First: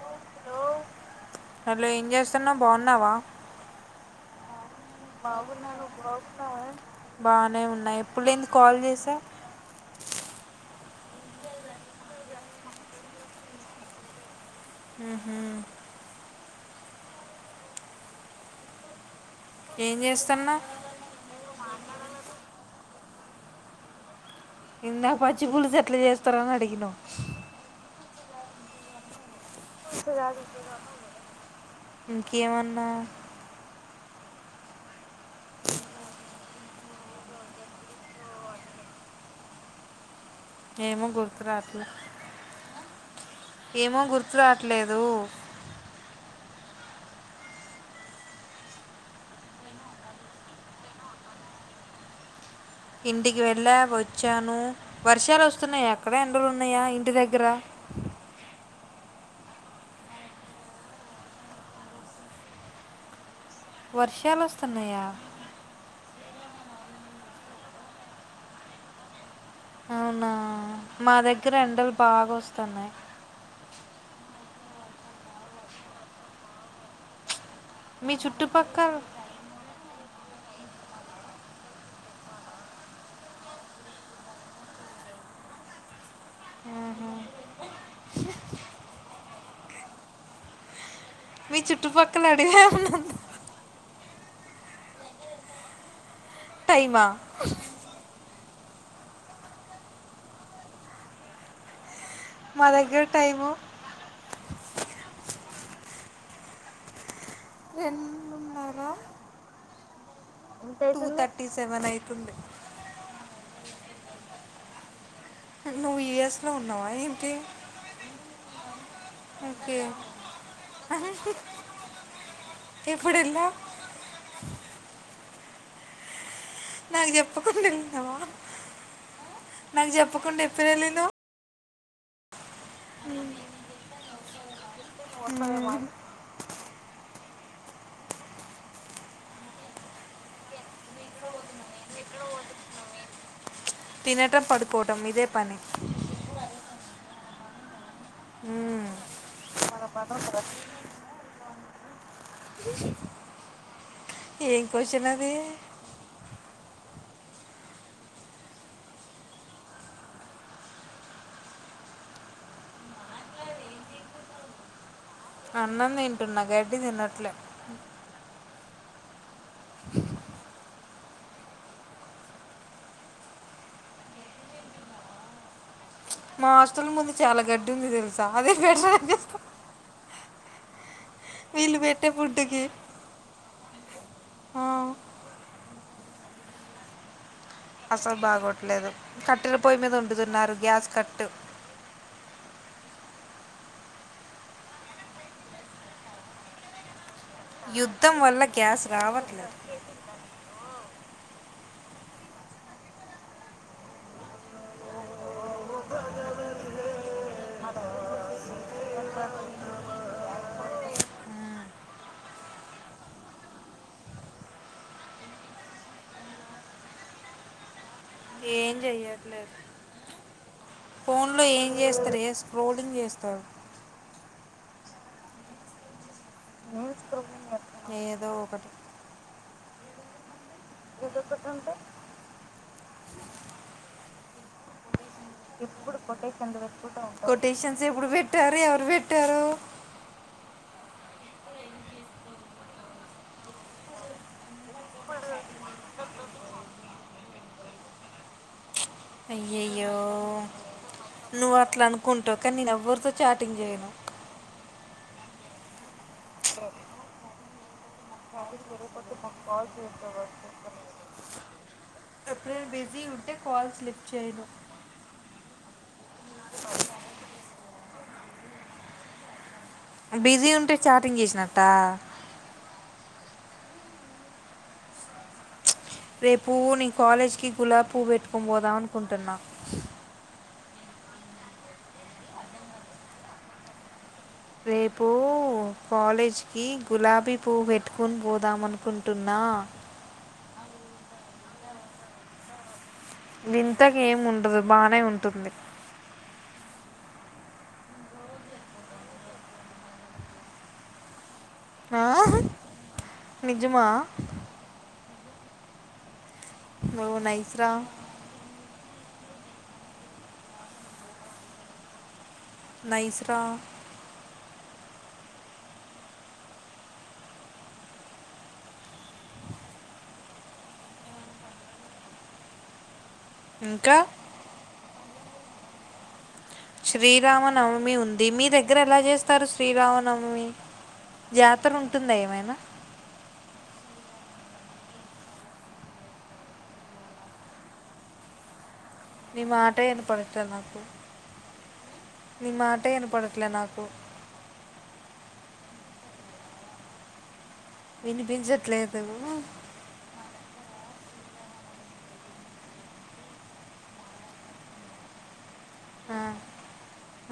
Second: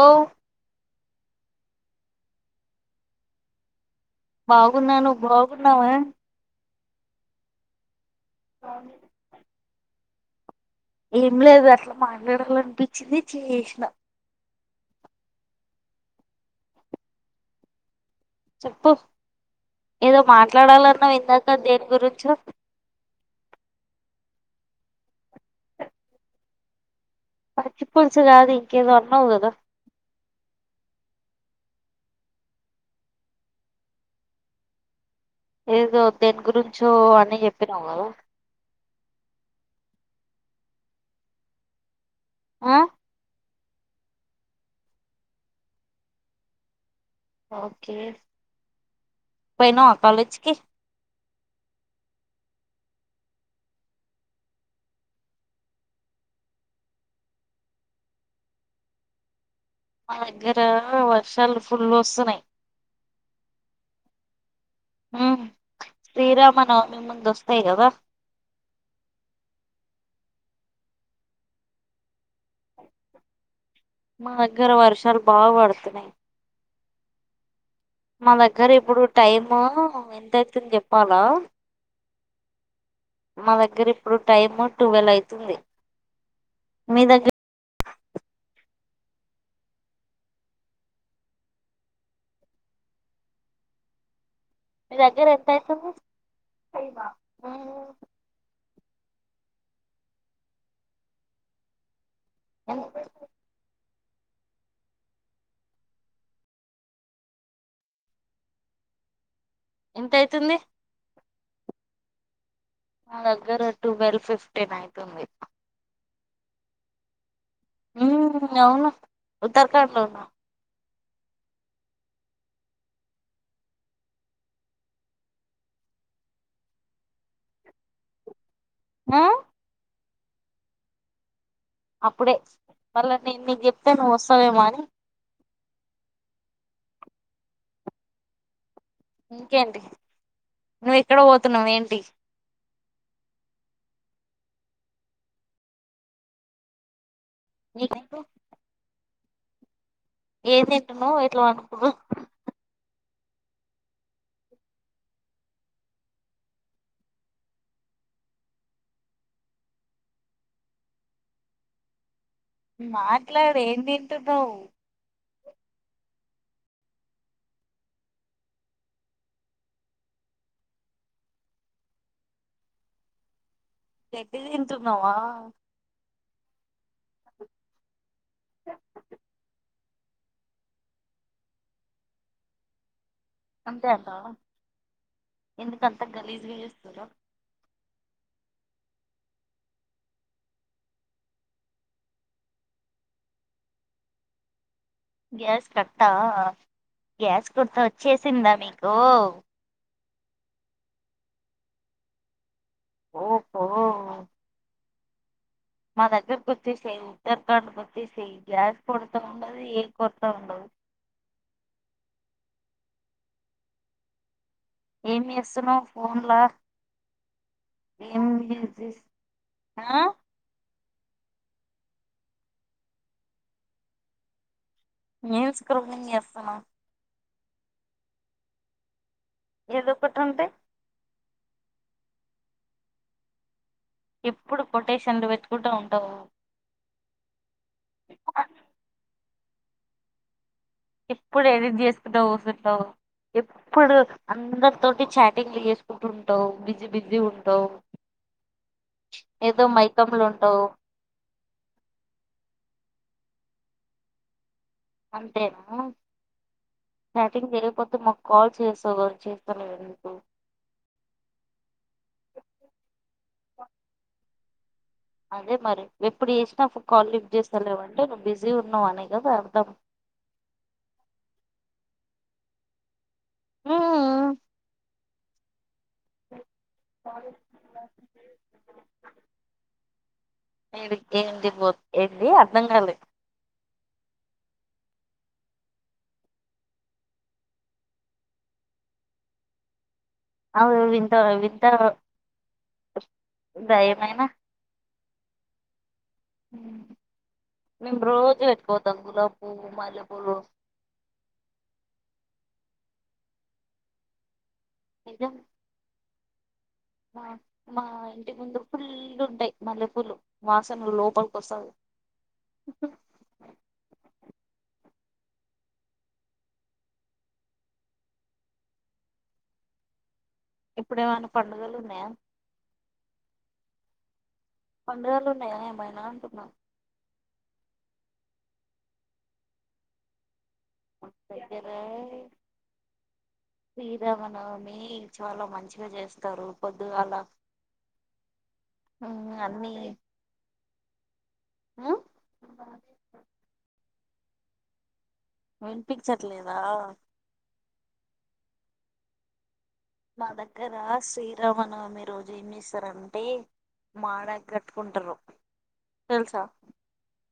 ఓహో. హలో ఏం చేస్తున్నావ్ బాగున్నావా. బావ్ బాగున్నాను నువ్వు బాగున్నావా. బానే ఉన్నాయి. ఎప్పుడు లేంది కాల్ చేసావ్. ఏం లేదు అట్లా మాట్లాడాలనిపించింది చేసినా. ఉమ్మ్. చెప్పు. ఏం ఏదో చేస్తున్నా మాట్లాడాలన్నావ్ ఇందాక దేని గురించి. అచ్చు ఇందాక పచ్చి పూలుసు ఎట్లా చేస్తారని అడిగినవ్. పచ్చి పులుసు కాదు ఇంకేదో అన్నావు కదా. ఇంకేమన్నా. ఏదో దేని గురించో అని చెప్పినావ్ కదా. ఏమో గుర్తు రావట్లే. ఆ ఏమో గుర్తు రావట్లే ఓకే పోయినవా కాలేజ్కి ఇంటికి వెళ్ళ వచ్చాను, వర్షాలు వస్తున్నాయా అక్కడ ఎండలు ఉన్నాయా ఇంటి దగ్గర మా దగ్గర వర్షాలు ఫుల్ వస్తున్నాయి వర్షాలు వస్తు వత్తాన్నాయా ఉమ్, శ్రీరామనవమి ముందు వస్తాయి కదా అవునా మా దగ్గర ఎండలు బాగా వస్తాన్నాయి మా దగ్గర వర్షాలు బాగ పడుతున్నాయి మీ మా దగ్గర చుట్టుపక్కల ఇప్పుడు టైమ్ ఎంత అవుతు తు [unintelligible] న్ చెప్పాలా మా దగ్గర ఇప్పుడు టైమ్ టువెల్ అయితుంది మీ దగ్గర మీ చుట్టుపక్కల అడివే ఉందాన్న మీ దగ్గర ఎంత అయితుంది టైమా సైవా [inaudible] మా దగ్గర టైము రెండున్నర ఎంత అయితుంది తీ సెవెన్ అయితుంది మా దగ్గర ట్వెల్వ్ ఫిఫ్టీన్ అయితుంది నువ్వు యూఎస్ లో ఉన్నావా ఏంటి ఉ అవును ఓకే ఉత్తరాఖండ్ లో ఉన్నా ఎప్పుడు ఎల్లావ్ నాకు చెప్పకుండా ఎల్లినావా ఆ నాకు చెప్ చెప్పకుండా ఎప్పుడు ఎల్లినవ్ అప్పుడే మళ్ళా నేను నీకు చెప్తే నువ్వు వస్తావేమో అని మ్మ్. ఇంకేంటి నువ్ ఇక్కడ పోతున్నావ్ ఏంటి? తినటం పడుకొవటం ఇదే పని నీకు అండి హ్మ్ మ్మ్ ఏమ్ తింటున్నావ్ ఎట్లా పండుకుండు ఏం క్వశన్ అది మాట్లాడు ఏం తింటున్నావు అన్నం తింటున్నా గడ్డి తిన్నట్లే గడ్డి తింటున్నావా మ్యాస్ [inaudible] మా ఇంటి ముందు చాలా గడ్డి ఉంది తెలుసా అదే బెటర్ అని చెప్తున్న వీళ్ళు పెట్టే ఫుడ్ కి అంతే అంటావాఎందుకంతా గలీజుగా చేస్తార్రు అసలు బాగోట్లేదు కట్టెల పొయ్యి మీద వండుతున్నారు గ్యాస్ కట్టు గ్యాస్ కట్టా గ్యాస్ కొరత యుద్ధం వల్ల వచ్చేసిందా నీ గ్యాస్ రావట్లేదు ఓహో మా దగ్గరకి వచ్చేసయి ఉత్తర్ ఖాండ్ కి వచ్చేసెయ్ గ్యాస్ కొరతా ఉండదు ఏం కొరూతా ఉండదు ఏం చేస్తున్నావ్ ఫోన్లో ఏం ఏంలేదు చెయ్యట్లేదు ఆ చేస్తరే స్క్రోలింగ్ చేస్తరు ఏం స్క్రోలింగ్ చేస్తున్నావ్ ఏదో ఒకటి ఏదో ఒకటి అంటే ఎప్పుడు కొటేషన్లు వెతుకుత ఉంటావ కొటేషన్స్ పెట్టుకుంటా ఉంటావా కొటేషన్స్ ఎప్పుడు పెట్టారు ఎవరు పెట్టారు ఎప్పుడు ఎడిట్ చేసుకుంటా పోతుంటావ్ ఎప్పుడు అందరి తోటి చాటింగ్లు చేసుకుంటుంటావు బిజీ బిజీ ఉంటావు ఏదో అయ్యయ్యో మైకమ్ లో ఉంటావు నువ్వు అట్లా అనుకుంటావు కానీ నేను ఎవ్వరితో చాటింగ్ చేయను అంతేనా చాటింగ్ చేయకపోతే మాకు కాల్ చేస్తావుగ చేస్తానుగ నీ బేజీ ఉంది అే కాల్స్ లిఫ్ట్ చేయను అదే మరి ఎప్పుడు చేేసినా కాల్ లిఫ్ట్ చేస్త లేవంటే నువ్వు బిజీగా ఉన్నావు అనే కదా అర్థం బిజీ ఉంటే చాటింగ్ చేసినట్ట ఆ రేపు నేను కాలేజీకి గులాబి పువ్వు పెట్టుకని పోదాం అనుకుంటున్నా మీది ఏంటి ఏంటి అర్థం కాలేదు రేపు కాలేజ్కి గులాబీ పువ్ పెట్టుకుని పోదాం ఆ అవు వింద వింత ఉందా వింతగా ఏమి ఏమైనా ఉండదు బాగానే ఉంట ట్టుంది మేము రోజు పెట్టుకపోతాం గులాబ పువ్వు మల్లెపూలు ఆ? నిజమా నిజం నువ్వు మా నైస్రా మా ఇంటి ముందు ఫుల్ ఉంటాయి మల్లి పుల్లు వాసనలు లోపలికొస్తాంది నైస్ రా ఇప్పుడ ఏమైనా పండుగలు ఉన్నాయా ఇంకా పండుగలు ఉన్నాయయా ఏమైనా అంటున్నాం శ్రీరామనవమి ఉంది మీ దగ్గర ఎలా చేస్తారు శ్రీరామనవమి జాతర ఉంటుందా దగ్గరే ఏమైనా శ్రీరామనవమి చాలా మంచిగా చేస్తారు పొద్దు అలా నీ మాట వినపడట్లే నాకు ఆ నీ మాట వినపడట్లే నాకు వినిపించట్లేదా వినిపించట్లేదు మా దగ్గర శ్రీరామనవమి రోజు ఏమి చేస్తారంటే మాడాకులు కట్టుకుంటారు ఆ, తెల్సా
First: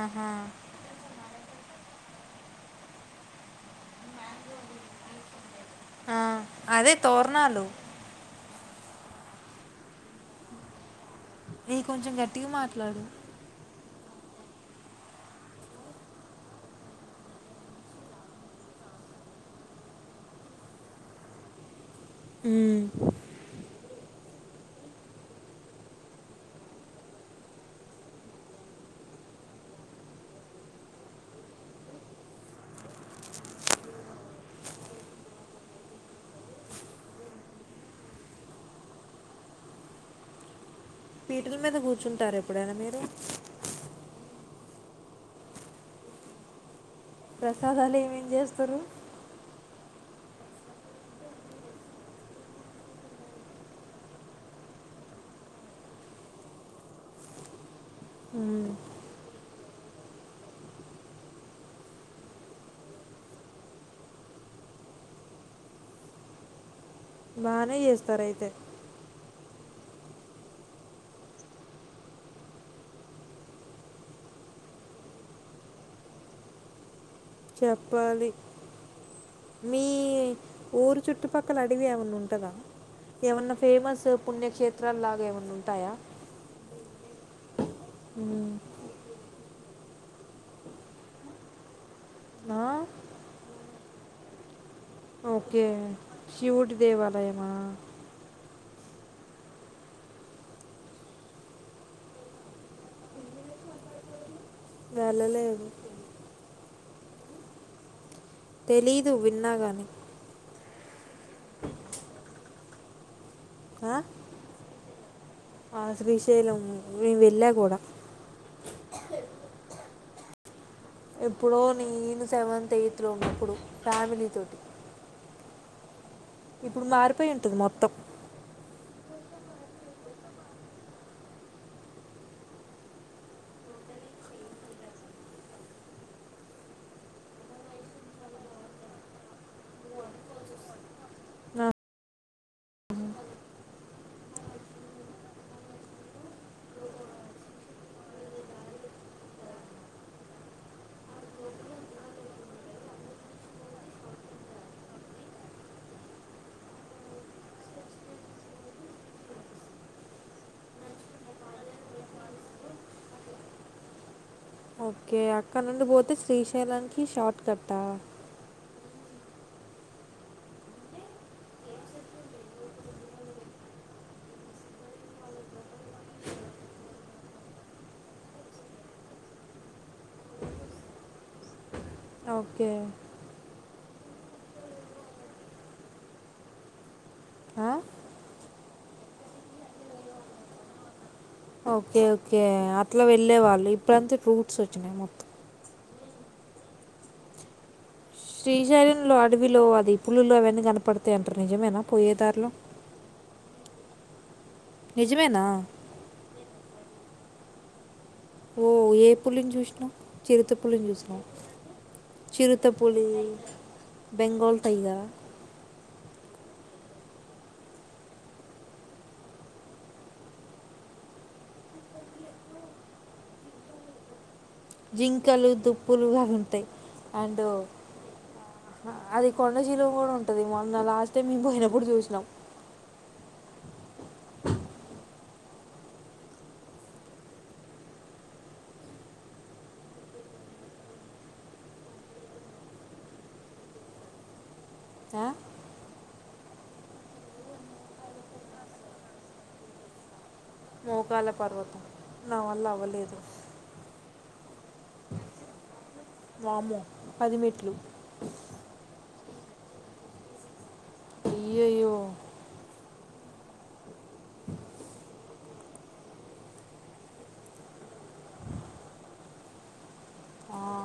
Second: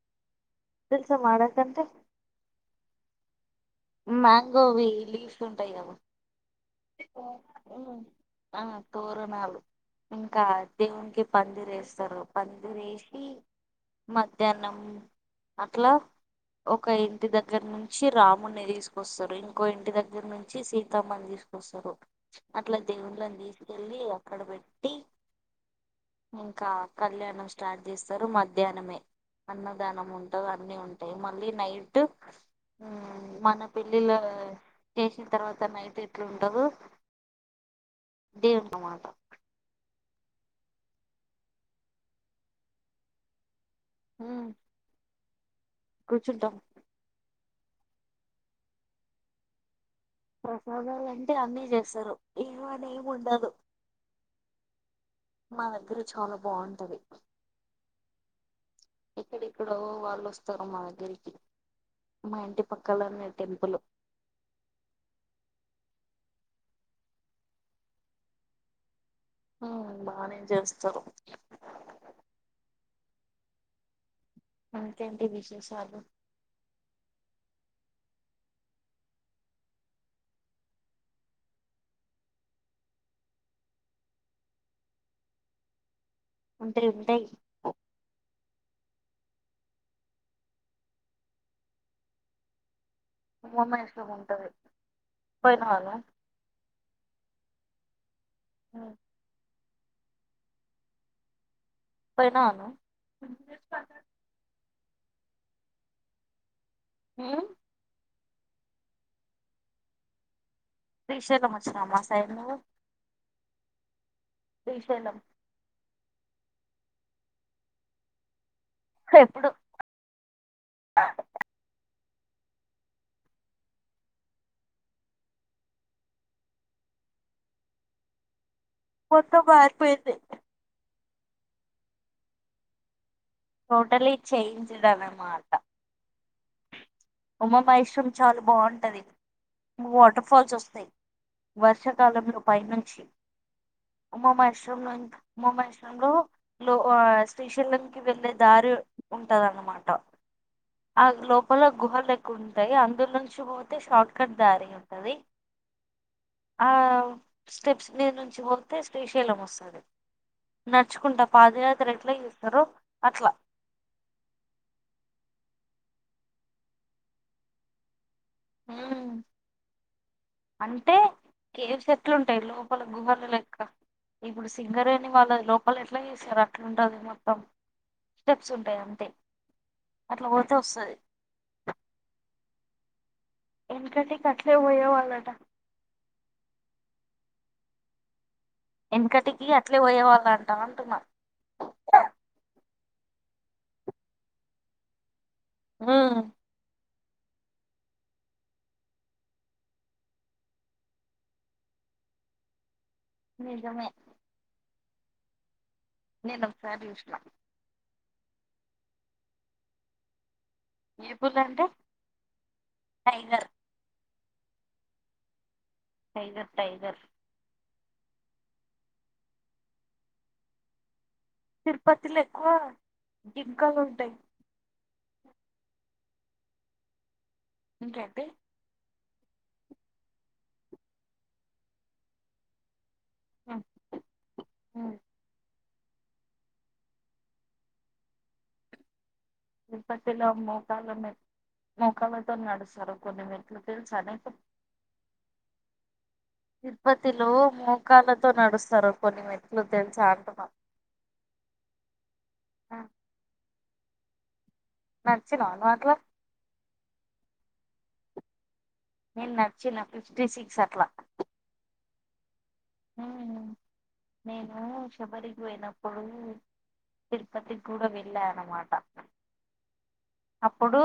ఆహా. తెల్సా మడా థాంటే మ్యాంగోవి లీవ్స్ ఉంటాయి కమా ఆ, అదే తోరణాలు ఆ తోరణాలు ఇంకా దేవునికి నీ కొంచెం పందిరేస్తారు గట్టిగా మాట్లాడు పందిరేసి మధ్యాహ్నం అట్లా ఒక ఇంటి దగ్గర నుంచి రాము్ణి తీసుకొస్తారు ఇంకో ఇంటి దగ్గర నుంచి సీతామ్మని తీసుకు సరు అట్లా మ్మ్. దేవున్లంది కళ్ళి అక్కడ పెట్టి ఇంకా కళ్యాణం స్టార్ట్ చేస్తారు మధ్యాహ్నమే అన్నదానం ఉంటంది అన్నీ ఉంటాయి మళ్ళీ నైట్ మన పళ్లిలు చేసిన తర్వాత నైట్ ఎట్లా ఉంటాధో దేర్ అనామట పీటల మీద కూర్చుంటారు ఎప్పుడైనా మీరు హ్మ్ కుర్చుంటం ప్రసాదాలు ఏమే ఏమే చేస్తారు ప్రసాదాలుంటే అన్నీ చేస్తారు ఏం అనీ ఏమి ఉండదు మా దగ్గర చాలా బాగుంటాయి మ్మ్. ఇక్కడక్కడో వాళ్ళు వస్తారు మా దగ్గరికి మా ఇంటి పక్కలనే టెంపుల్ బానే చేస్తార అయితే ఆ బానే చేస్తారు ఇంకా ఏంటీ విశేషాలు చెప్పాలి మీ ఊరు చుట్టుపక్కల అడివి ఏమన్నా ఉంటందా ఏమన్నా ఫేమస్ పుణ్యక్షేత్రాలు లాగా ఏమన్నా ఉంటాయా ఉంటయి ఉంటయి మ్మ్. ఆ? ఉమామహేశ్వరి ఉంటది ఓకే పోయినావా శివుడి దేవాలయమా ఆ పోయినవా నువు వెళ్ళలేదు ఉమ్ తెలీదు విన్నాగాని శ్రీశైలం ఒచ్చిన్నవా మా సైడు నువ్వు ఆ శ్రీశైలం ఆ శ్రీశైలం మేము వెళ్ళా కూడా ఎప్పుడు ఎప్పుడో నేను సెవెంత్ యయిత్ లో ఉన్నప్పుడు ఫ్యామిలీతోటి ఇప్పుడు మారిపోయి ఉంటుంది మొత్తం మొత్తం మారిపోయింది టోటలీ చేంజ్డ్ అన్నమాట ఉమామాహేశ్రం చాలా బాగుంటది ఉమ్ వాటర్ ఫాల్స్ వస్తాయి ఆ, వర్షాకాలంలో పై నుంచి ఉమామాహేశ్వరం ఉమామాహేశ్వరంలో లో ఆ శ్రీశైలంనికి వెళ్ళే దారి ఉంటది అన్నమాట లోపల గుహలు ఎక్కువ ఉంటాయి అందులో నుంచి పోతే షార్ట్ కట్ దారి ఉంటంది ఆ స్టెప్స్ మీద నుంచి పోతే శ్రీశైలం వస్తుంది నడుచుకుంటా పాదయాత్ర ఎట్లా చేస్తారో అట్లా ఓకే అక్కడ నుండి పోతే శ్రీశైలానికి షార్ట్ కట్టా హు అంటే గేట్స్ ఎట్లుంటాయి లోపల గుహలు లెక్క ఇప్పుడు సింగరేణి వాళ్ళు ఓకే ఎందుకంటే ఇక అట్లే పోయే వాళ్ళట ఆ? ఎనకటికి అట్లే పోయే వాళ్ళు అంటా అంటున్నా ఓకే ఓకే అట్లా వెళ్ళే వాళ్ళు ఇప్పుడంతా రూట్స్ వచ్చినాయి మొత్తం ఊ శ్రీశైలంలో అడవిలో అది పులులు అవన్నీ కనపడతాయంటారు నిజమేనా పోయేదారిలో నిజమే నిజమేనా నేను ఒకసారి చూసిన ఓ ఏ పులిని చూసినావ్ చిరుత పులిని చూసినవా ఏపుల్ అంటే చిరుత పులి టైగర్ బెంగాల్ టైగర్ ఆ టైగర్ టైగర్ తిరుపతిలో ఎక్కువ జింకలు ఉంటాయి. జింకలు దుప్పులుగా ఉంటాయి. అండ్ ఇంకేంటి అది కొండచిలువ కూడా ఉంటది మొన్న లాస్ట్ టైం మేము పోయినప్పుడు చూసినాం హు తిరుపతిలో మోకాలని మోకాలతో నడుస్తారు కొన్ని మేట్లు తెలుసు నీకు ఆ? తిరుపతిలో మోకాలతో నడుస్తారు కొన్ని మేట్లు తెలుసా అంటున్నా మోకాల పర్వతం నా వల్ల అవ్వలేదు నడిచినవా నువ్వు అట్లా వామ్మో పది మేట్లు నేను నడిచ్చిన ఫిఫ్టీ సిక్స్ అట్లా అయ్యో నేను శబరికి పోయినప్పుడు తిరుపతికి కూడా వెళ్ళాను అన్నమాట ఆ, అప్పుడు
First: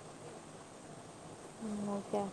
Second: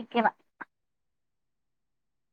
ఎక్కిన ఓకే